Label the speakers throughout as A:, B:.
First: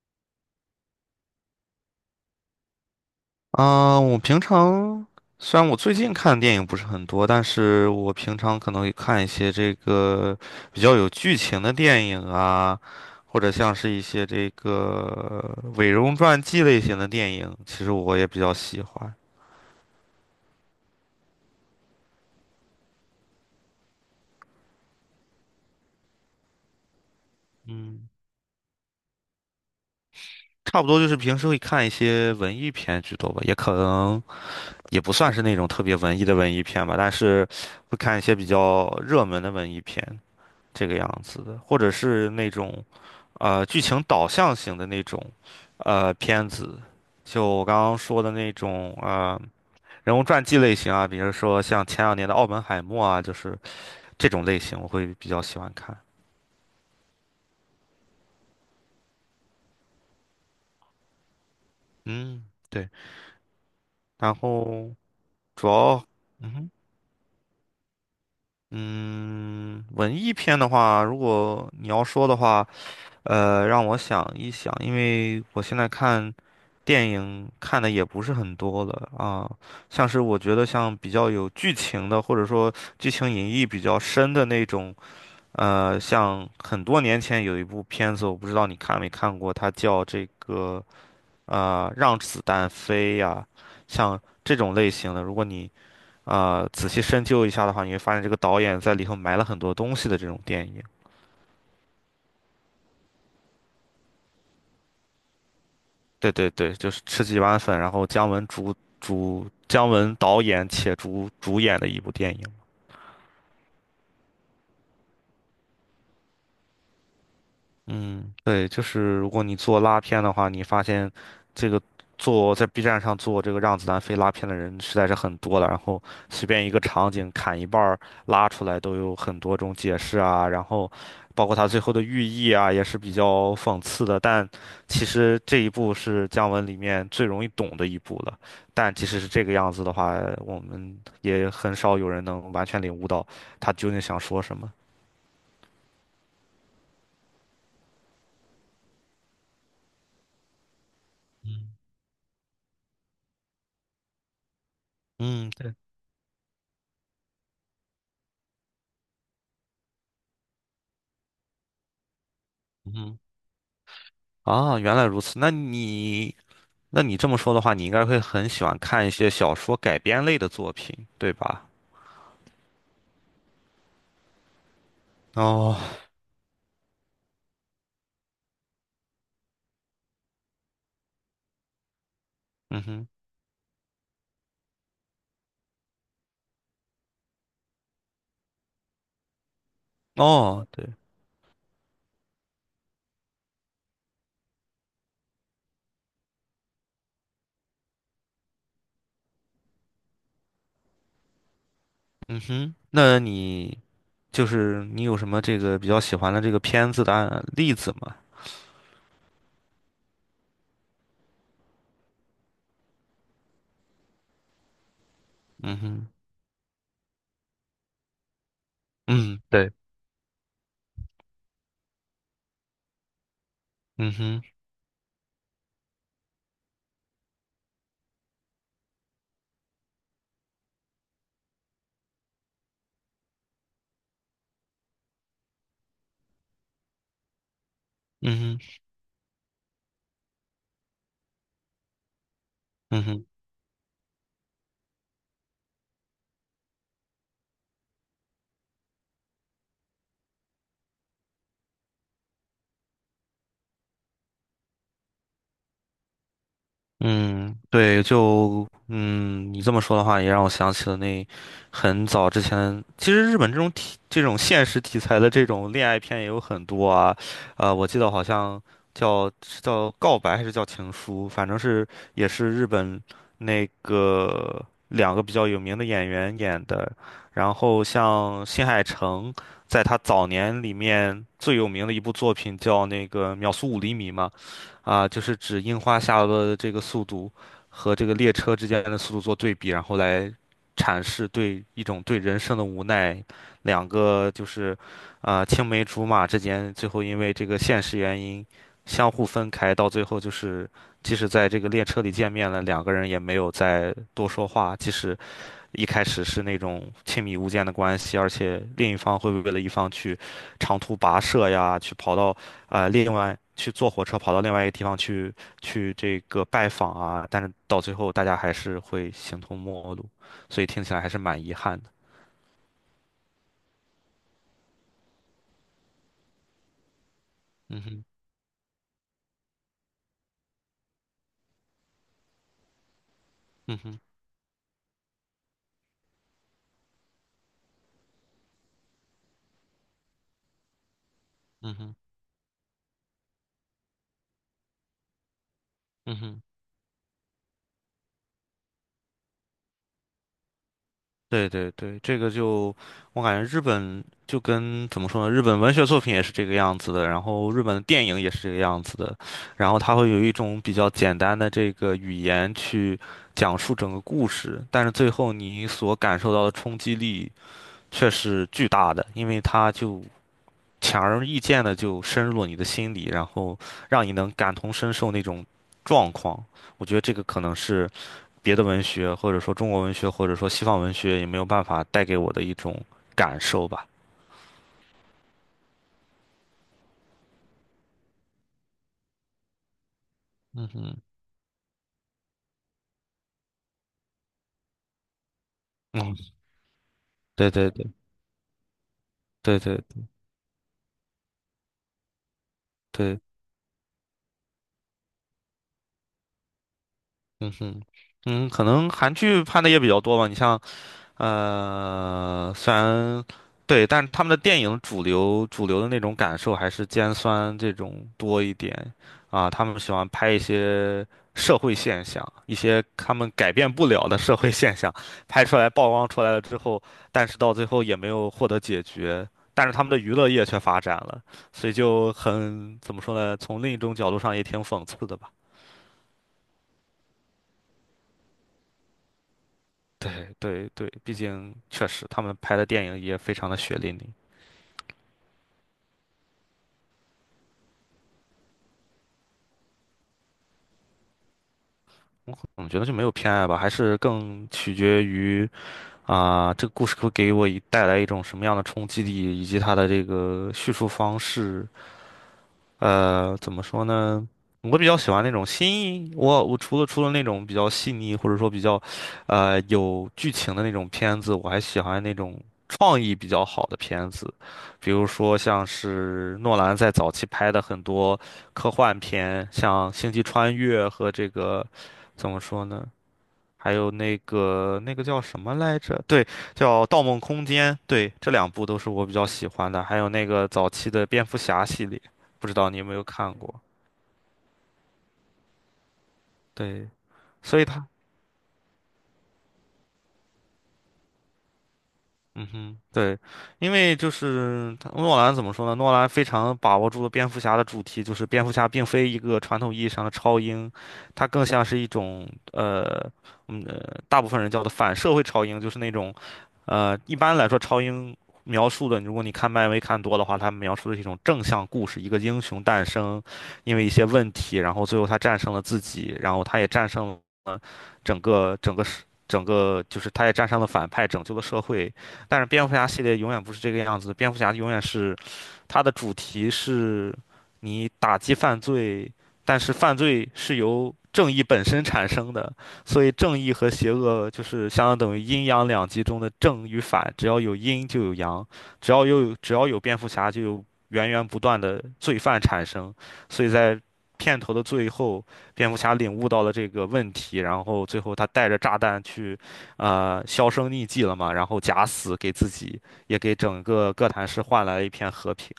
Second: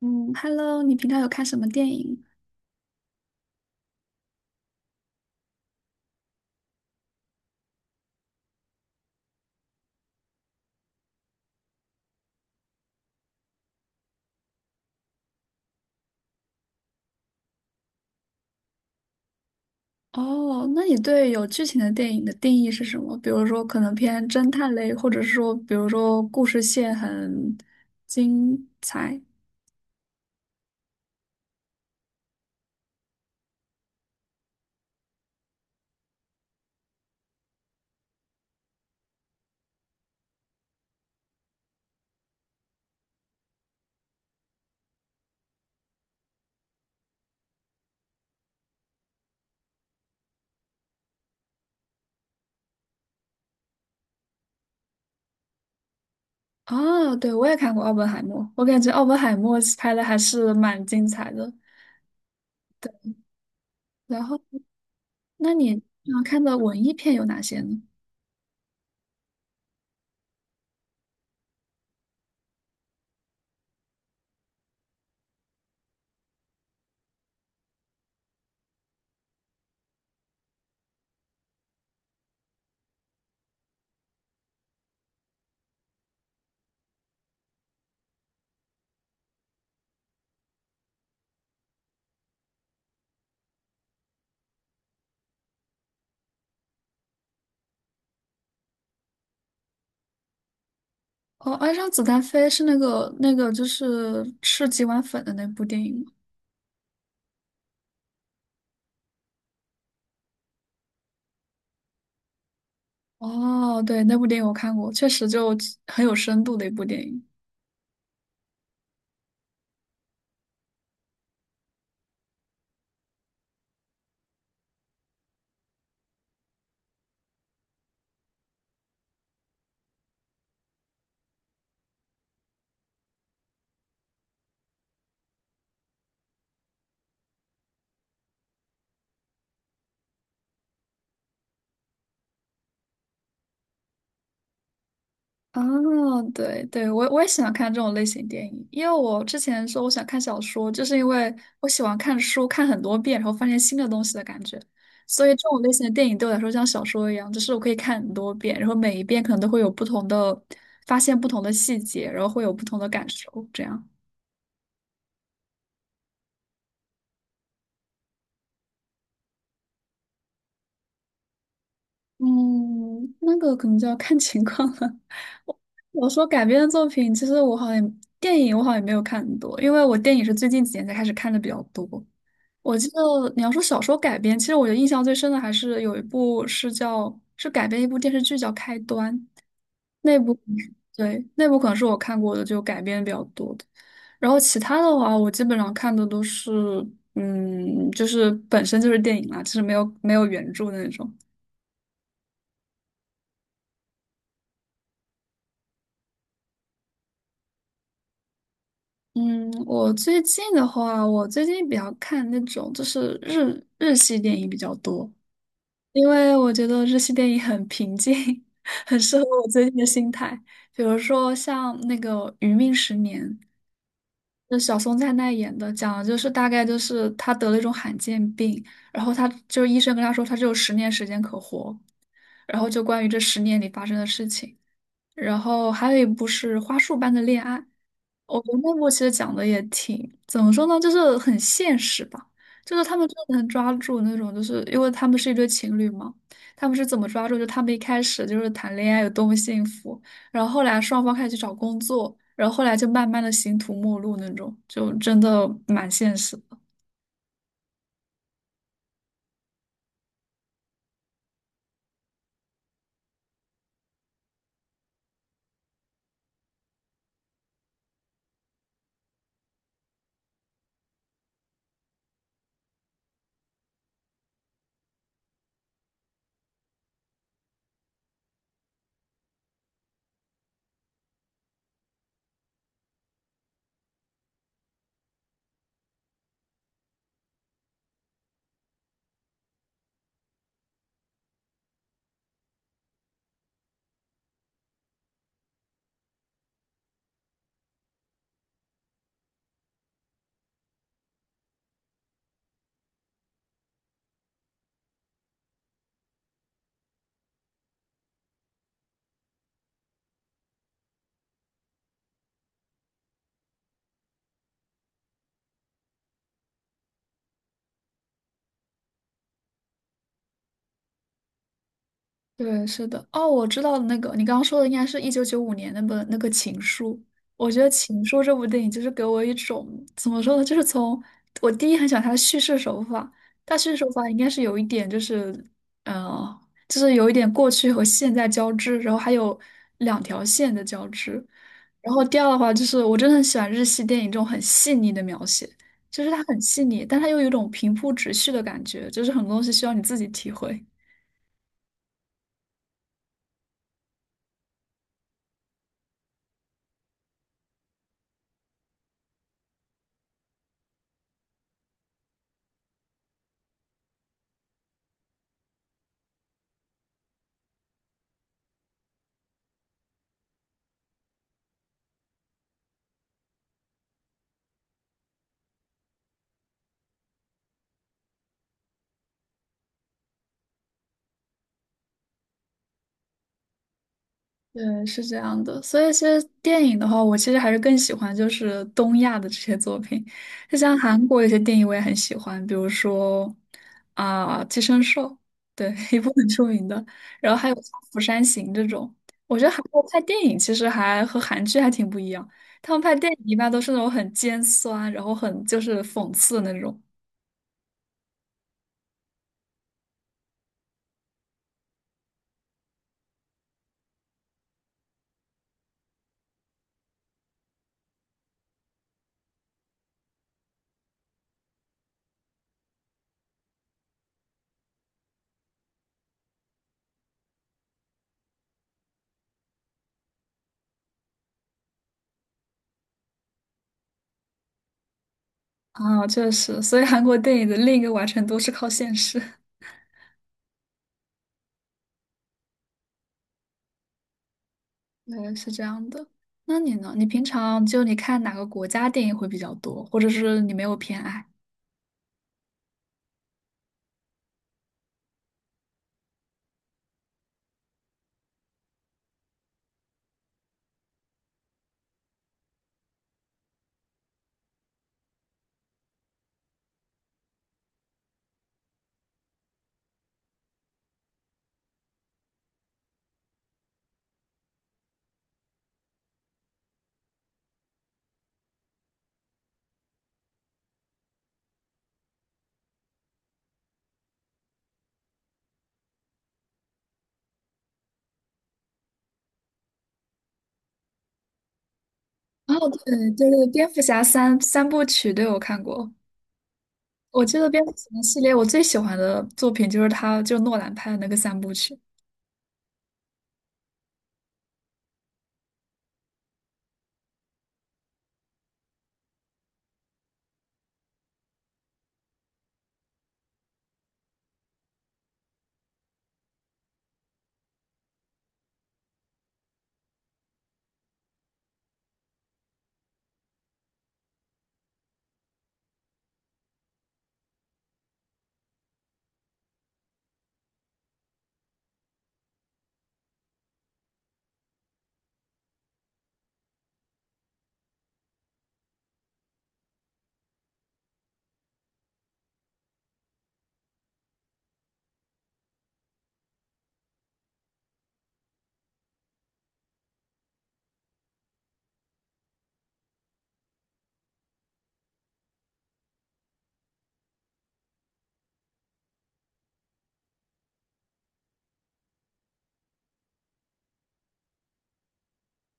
A: 嗯，Hello，你平常有看什么电影？
B: 我平常虽然我最近看的电影不是很多，但是我平常可能会看一些这个比较有剧情的电影啊，或者像是一些这个伪容传记类型的电影，其实我也比较喜欢。
A: 哦，那你对有剧情的电影的定义是什么？比如说，可能偏侦探类，或者是说，比如说故事线很精彩。
B: 差不多就是平时会看一些文艺片居多吧，也可能也不算是那种特别文艺的文艺片吧，但是会看一些比较热门的文艺片，这个样子的，或者是那种。剧情导向型的那种，片子，就我刚刚说的那种，人物传记类型啊，比如说像前两年的《奥本海默》啊，就是这种类型，我会比较喜欢看。
A: 哦，对，我也看过《奥本海默》，我感觉《奥本海默》拍的还是蛮精彩的。
B: 嗯，对。
A: 然
B: 然
A: 后，
B: 后
A: 那
B: 主
A: 你
B: 要，
A: 常看
B: 嗯
A: 的
B: 哼。
A: 文艺片有哪些呢？
B: 嗯，文艺片的话，如果你要说的话，让我想一想，因为我现在看。电影看的也不是很多了啊，像是我觉得像比较有剧情的，或者说剧情隐喻比较深的那种，像很多年前有一部片子，我不知道你看没看过，它叫这个《让子弹飞》呀，像这种类型的，如果你仔细深究一下的话，你会发现这个导演在里头埋了很多东西的这种电影。
A: 哦，《爱上子弹飞》是那个就是吃几碗粉的那部电影吗？
B: 对对对，就是吃几碗粉，然后姜文姜文导演且主演的一部电影。
A: 哦，对，那部电影我看过，确实就很有深度的一部电影。
B: 嗯，对，就是如果你做拉片的话，你发现这个做在 B 站上做这个让子弹飞拉片的人实在是很多了，然后随便一个场景砍一半儿拉出来都有很多种解释啊，然后包括它最后的寓意啊也是比较讽刺的，但其实这一步是姜文里面最容易懂的一步了，但即使是这个样子的话，我们也很少有人能完全领悟到他究竟想说什么。
A: 哦，对对，我也喜欢看这种类型电影，因为我之前说我想看小说，就是因为
B: 嗯。
A: 我喜欢看书，看很多遍，然后发现新的东西的感觉。所以这
B: 嗯，
A: 种类
B: 对。
A: 型的电影对我来说像小说一样，就是我可以看很多遍，然后每一遍可能都会有不同的，发现不同的细节，然后会有不同的感
B: 嗯。
A: 受，这样。
B: 啊，原来如此。那你这么说的话，你应该会很喜欢看一些小说改编类的作品，对吧？
A: 嗯，那个可能就要看情况了。
B: 哦。
A: 我说改编的作品，其实我好像电影我好像也没有看很多，因为我电影是最近几年才开始看的比较多。我
B: 嗯
A: 记
B: 哼。
A: 得你要说小说改编，其实我觉得印象最深的还是有一部是叫是改编一部电视剧叫《开端》，那部
B: 哦，对。
A: 对，那部可能是我看过的就改编比较多的。然后其他的话，我基本上看的都是就是本身就是电影啦，就是没有原著的那种。
B: 嗯哼。那你就是你有什么这个比较喜欢的这个片子的案例子吗？
A: 嗯，我最近的话，我最近比较看那种就是日系电影比较多。
B: 嗯
A: 因
B: 哼。
A: 为我觉得日系电影很平静，很适合
B: 嗯，
A: 我最
B: 对。
A: 近的心态。比如说像那个《余命十年》，
B: 嗯哼。
A: 就小松菜奈演的，讲的就是大概就是他得了一种罕见病，然后他就医生跟他说他只有十年时间可活，然后就关于这十年里发生的事情。然后还有一部是《花束般的恋爱》，我觉得
B: 嗯
A: 那
B: 哼。
A: 部其实讲的也挺，怎么说呢，就是很现实吧。就是他
B: 嗯
A: 们真
B: 哼。
A: 的能抓住那种，就是因为他们是一对情侣嘛，他们是怎么抓住？就他们一开始就是谈恋爱有多么幸福，然后后来双方开始去找工作，然后后来就慢慢的形同陌路那种，就真的蛮现实的。
B: 嗯，对，就嗯，你这么说的话，也让我想起了那很早之前，其实日本这种题、这种现实题材的这种恋爱片也有很多啊。我记得好像叫是叫告白还是叫情书，反正是也是日本那个两个比较有名的演员演的。然后像新海诚，在他早年里面最有名的一部作品叫那个《秒速五厘米》嘛。啊，就是指樱花下落的这个速度和这个列车之间的速度做对比，然后来阐释对一种对人生的无奈，两个就是青梅竹马之间最后因为这个现实原因相互分开，到最后就是即使在这个列车里见面了，两个人也没有再多说话，即使一开始是那种亲密无间的关系，而且另一方会为了一方去长途跋涉呀，去跑到另外去坐火车跑到另外一个地方去去这个拜访啊，但是到最后大家还是会形同陌路，所以听起来还是蛮遗憾的。
A: 对，是的，哦，我知道那个，你刚刚说的应该是1995年那本那个《情书》。我觉得
B: 嗯
A: 《情
B: 哼。
A: 书》这部电影就是给我一种怎么说呢，就是从我第一很喜欢它的叙事手法，它叙事
B: 嗯
A: 手
B: 哼。
A: 法应该是有一点就是，呃，就是有一点过去和现在交织，然后还有两条线的交织。
B: 嗯
A: 然
B: 哼。
A: 后第二的话就是，我真的很喜欢日系电影这种很细腻的描写，就是
B: 嗯
A: 它很
B: 哼。
A: 细腻，但它又有一种平铺直叙的感觉，就是很多东西需要你自己体会。
B: 对对对，这个就我感觉日本就跟怎么说呢，日本文学作品也是这个样子的，然后日本的电影也是这个样子的，然后它会有一种比较简单的这个语言去讲述整个故事，但是最后你所感受到的冲击力却是巨大的，因为它就强而易见的就深入了你的心里，然后让你能感同身受那种状况，我觉得这个可能是。别的文学，或者说中国文学，或者说西方文学，也没有办法带给我的一种感受吧。
A: 对，是这样的，所以其实电影的话，我其实还是更喜欢就是东亚的这些作品，就
B: 嗯
A: 像韩
B: 哼。
A: 国有些电影我也很喜欢，比如说啊、寄生兽》，对，一部
B: 嗯，
A: 很出名的，然后还
B: 对。
A: 有像
B: 对对
A: 釜山行》这种，我觉得
B: 对
A: 韩国
B: 对
A: 拍电影其实还和韩剧还挺不一样，他们拍电影
B: 对。
A: 一般都是那种很尖酸，然后很就是讽刺的那种。
B: 嗯哼。嗯，可能韩剧拍的也比较多吧。你像虽然对，但是他们的电影主流的那种感受还是尖酸这种多一点啊，他们喜欢拍一些社会现象，一些他们改变不了的社会现象，拍出来曝光出来了之后，但是到最后也没有获得解决，但是他们的娱乐业却发展了，所以就很，怎么说呢，从另一种角度上也挺讽刺的吧。
A: 啊，确实，所以韩国电影的另一个完成度是靠现实。
B: 对对对，毕竟确实他们拍的电影也非常的血淋淋。
A: 对，是这样的。那你呢？你平常就你看哪个国家电影会比较多，或者是你没有偏爱？
B: 我觉得就没有偏爱吧，还是更取决于这个故事会给我一带来一种什么样的冲击力，以及它的这个叙述方式。呃，怎么说呢？我比较喜欢那种我除了那种比较细腻或者说比较，有剧情的那种片子，我还喜欢那种创意比较好的片子，比如说像是诺兰在早期拍的很多科幻片，像《星际穿越》和这个怎么说呢？还有那个叫什么来着？对，叫《盗梦空间》。对，这两部都是我比较喜欢的。还有那个早期的蝙蝠侠系列，不
A: 哦，
B: 知道你有没有
A: 对就是
B: 看过？
A: 《蝙蝠侠三部曲，对，我看过。
B: 对，
A: 我记得
B: 所
A: 蝙
B: 以
A: 蝠
B: 它。
A: 侠系列我最喜欢的作品就是他，就诺兰拍的那个三部曲。
B: 嗯哼。对，因为就是他诺兰怎么说呢？诺兰非常把握住了蝙蝠侠的主题，就是蝙蝠侠并非一个传统意义上的超英，它更像是一种呃，大部分人叫做反社会超英，就是那种一般来说超英描述的，如果你看漫威看多的话，它描述的是一种正向故事，一个英雄诞生，因为一些问题，然后最后他战胜了自己，然后他也战胜了整个整个世。整个就是他也战胜了反派，拯救了社会，但是蝙蝠侠系列永远不是这个样子，蝙蝠侠永远是它的主题是你打击犯罪，但是犯罪是由正义本身产生的，所以正义和邪恶就是相当于阴阳两极中的正与反，只要有阴就有阳，只要有蝙蝠侠就有源源不断的罪犯产生，所以在。片头的最后，蝙蝠侠领悟到了这个问题，然后最后他带着炸弹去销声匿迹了嘛，然后假死给自己也给整个哥谭市换来了一片和平。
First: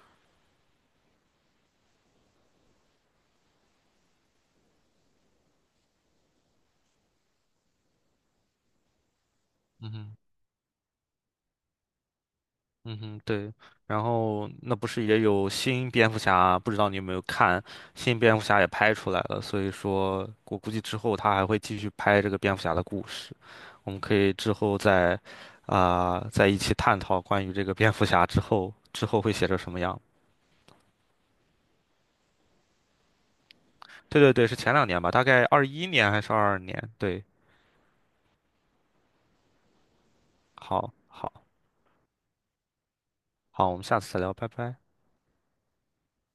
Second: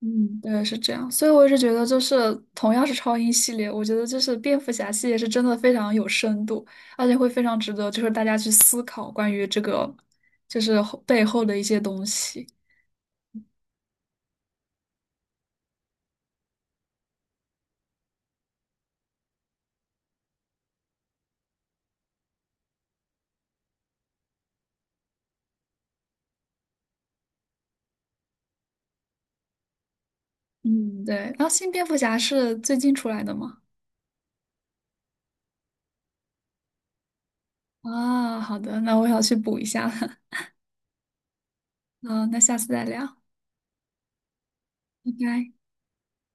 A: 嗯，对，是这样。所以我是觉得，就是同样是超英系列，我觉得就是蝙蝠侠系列是真的非常有深度，而且会非常值得就是大家去思考关于这
B: 嗯
A: 个
B: 哼。
A: 就是背后的一些东西。
B: 嗯哼。对，然后那不是也有新蝙蝠侠？不知道你有没有看，新蝙蝠侠也拍出来了，所以说我估计之后他还会继续拍这个蝙蝠侠的故事，我们可以之后再在一起探讨关于这个蝙蝠侠之后会写成什么样。
A: 嗯，对。然后新蝙蝠侠是最近出来的吗？
B: 对对对，是前两年吧，大概21年还是22年？对，
A: 啊，好的，那我要去补一下了。
B: 好，好，
A: 嗯，那下次再聊，
B: 好，我们下次再聊，拜拜。
A: 拜拜。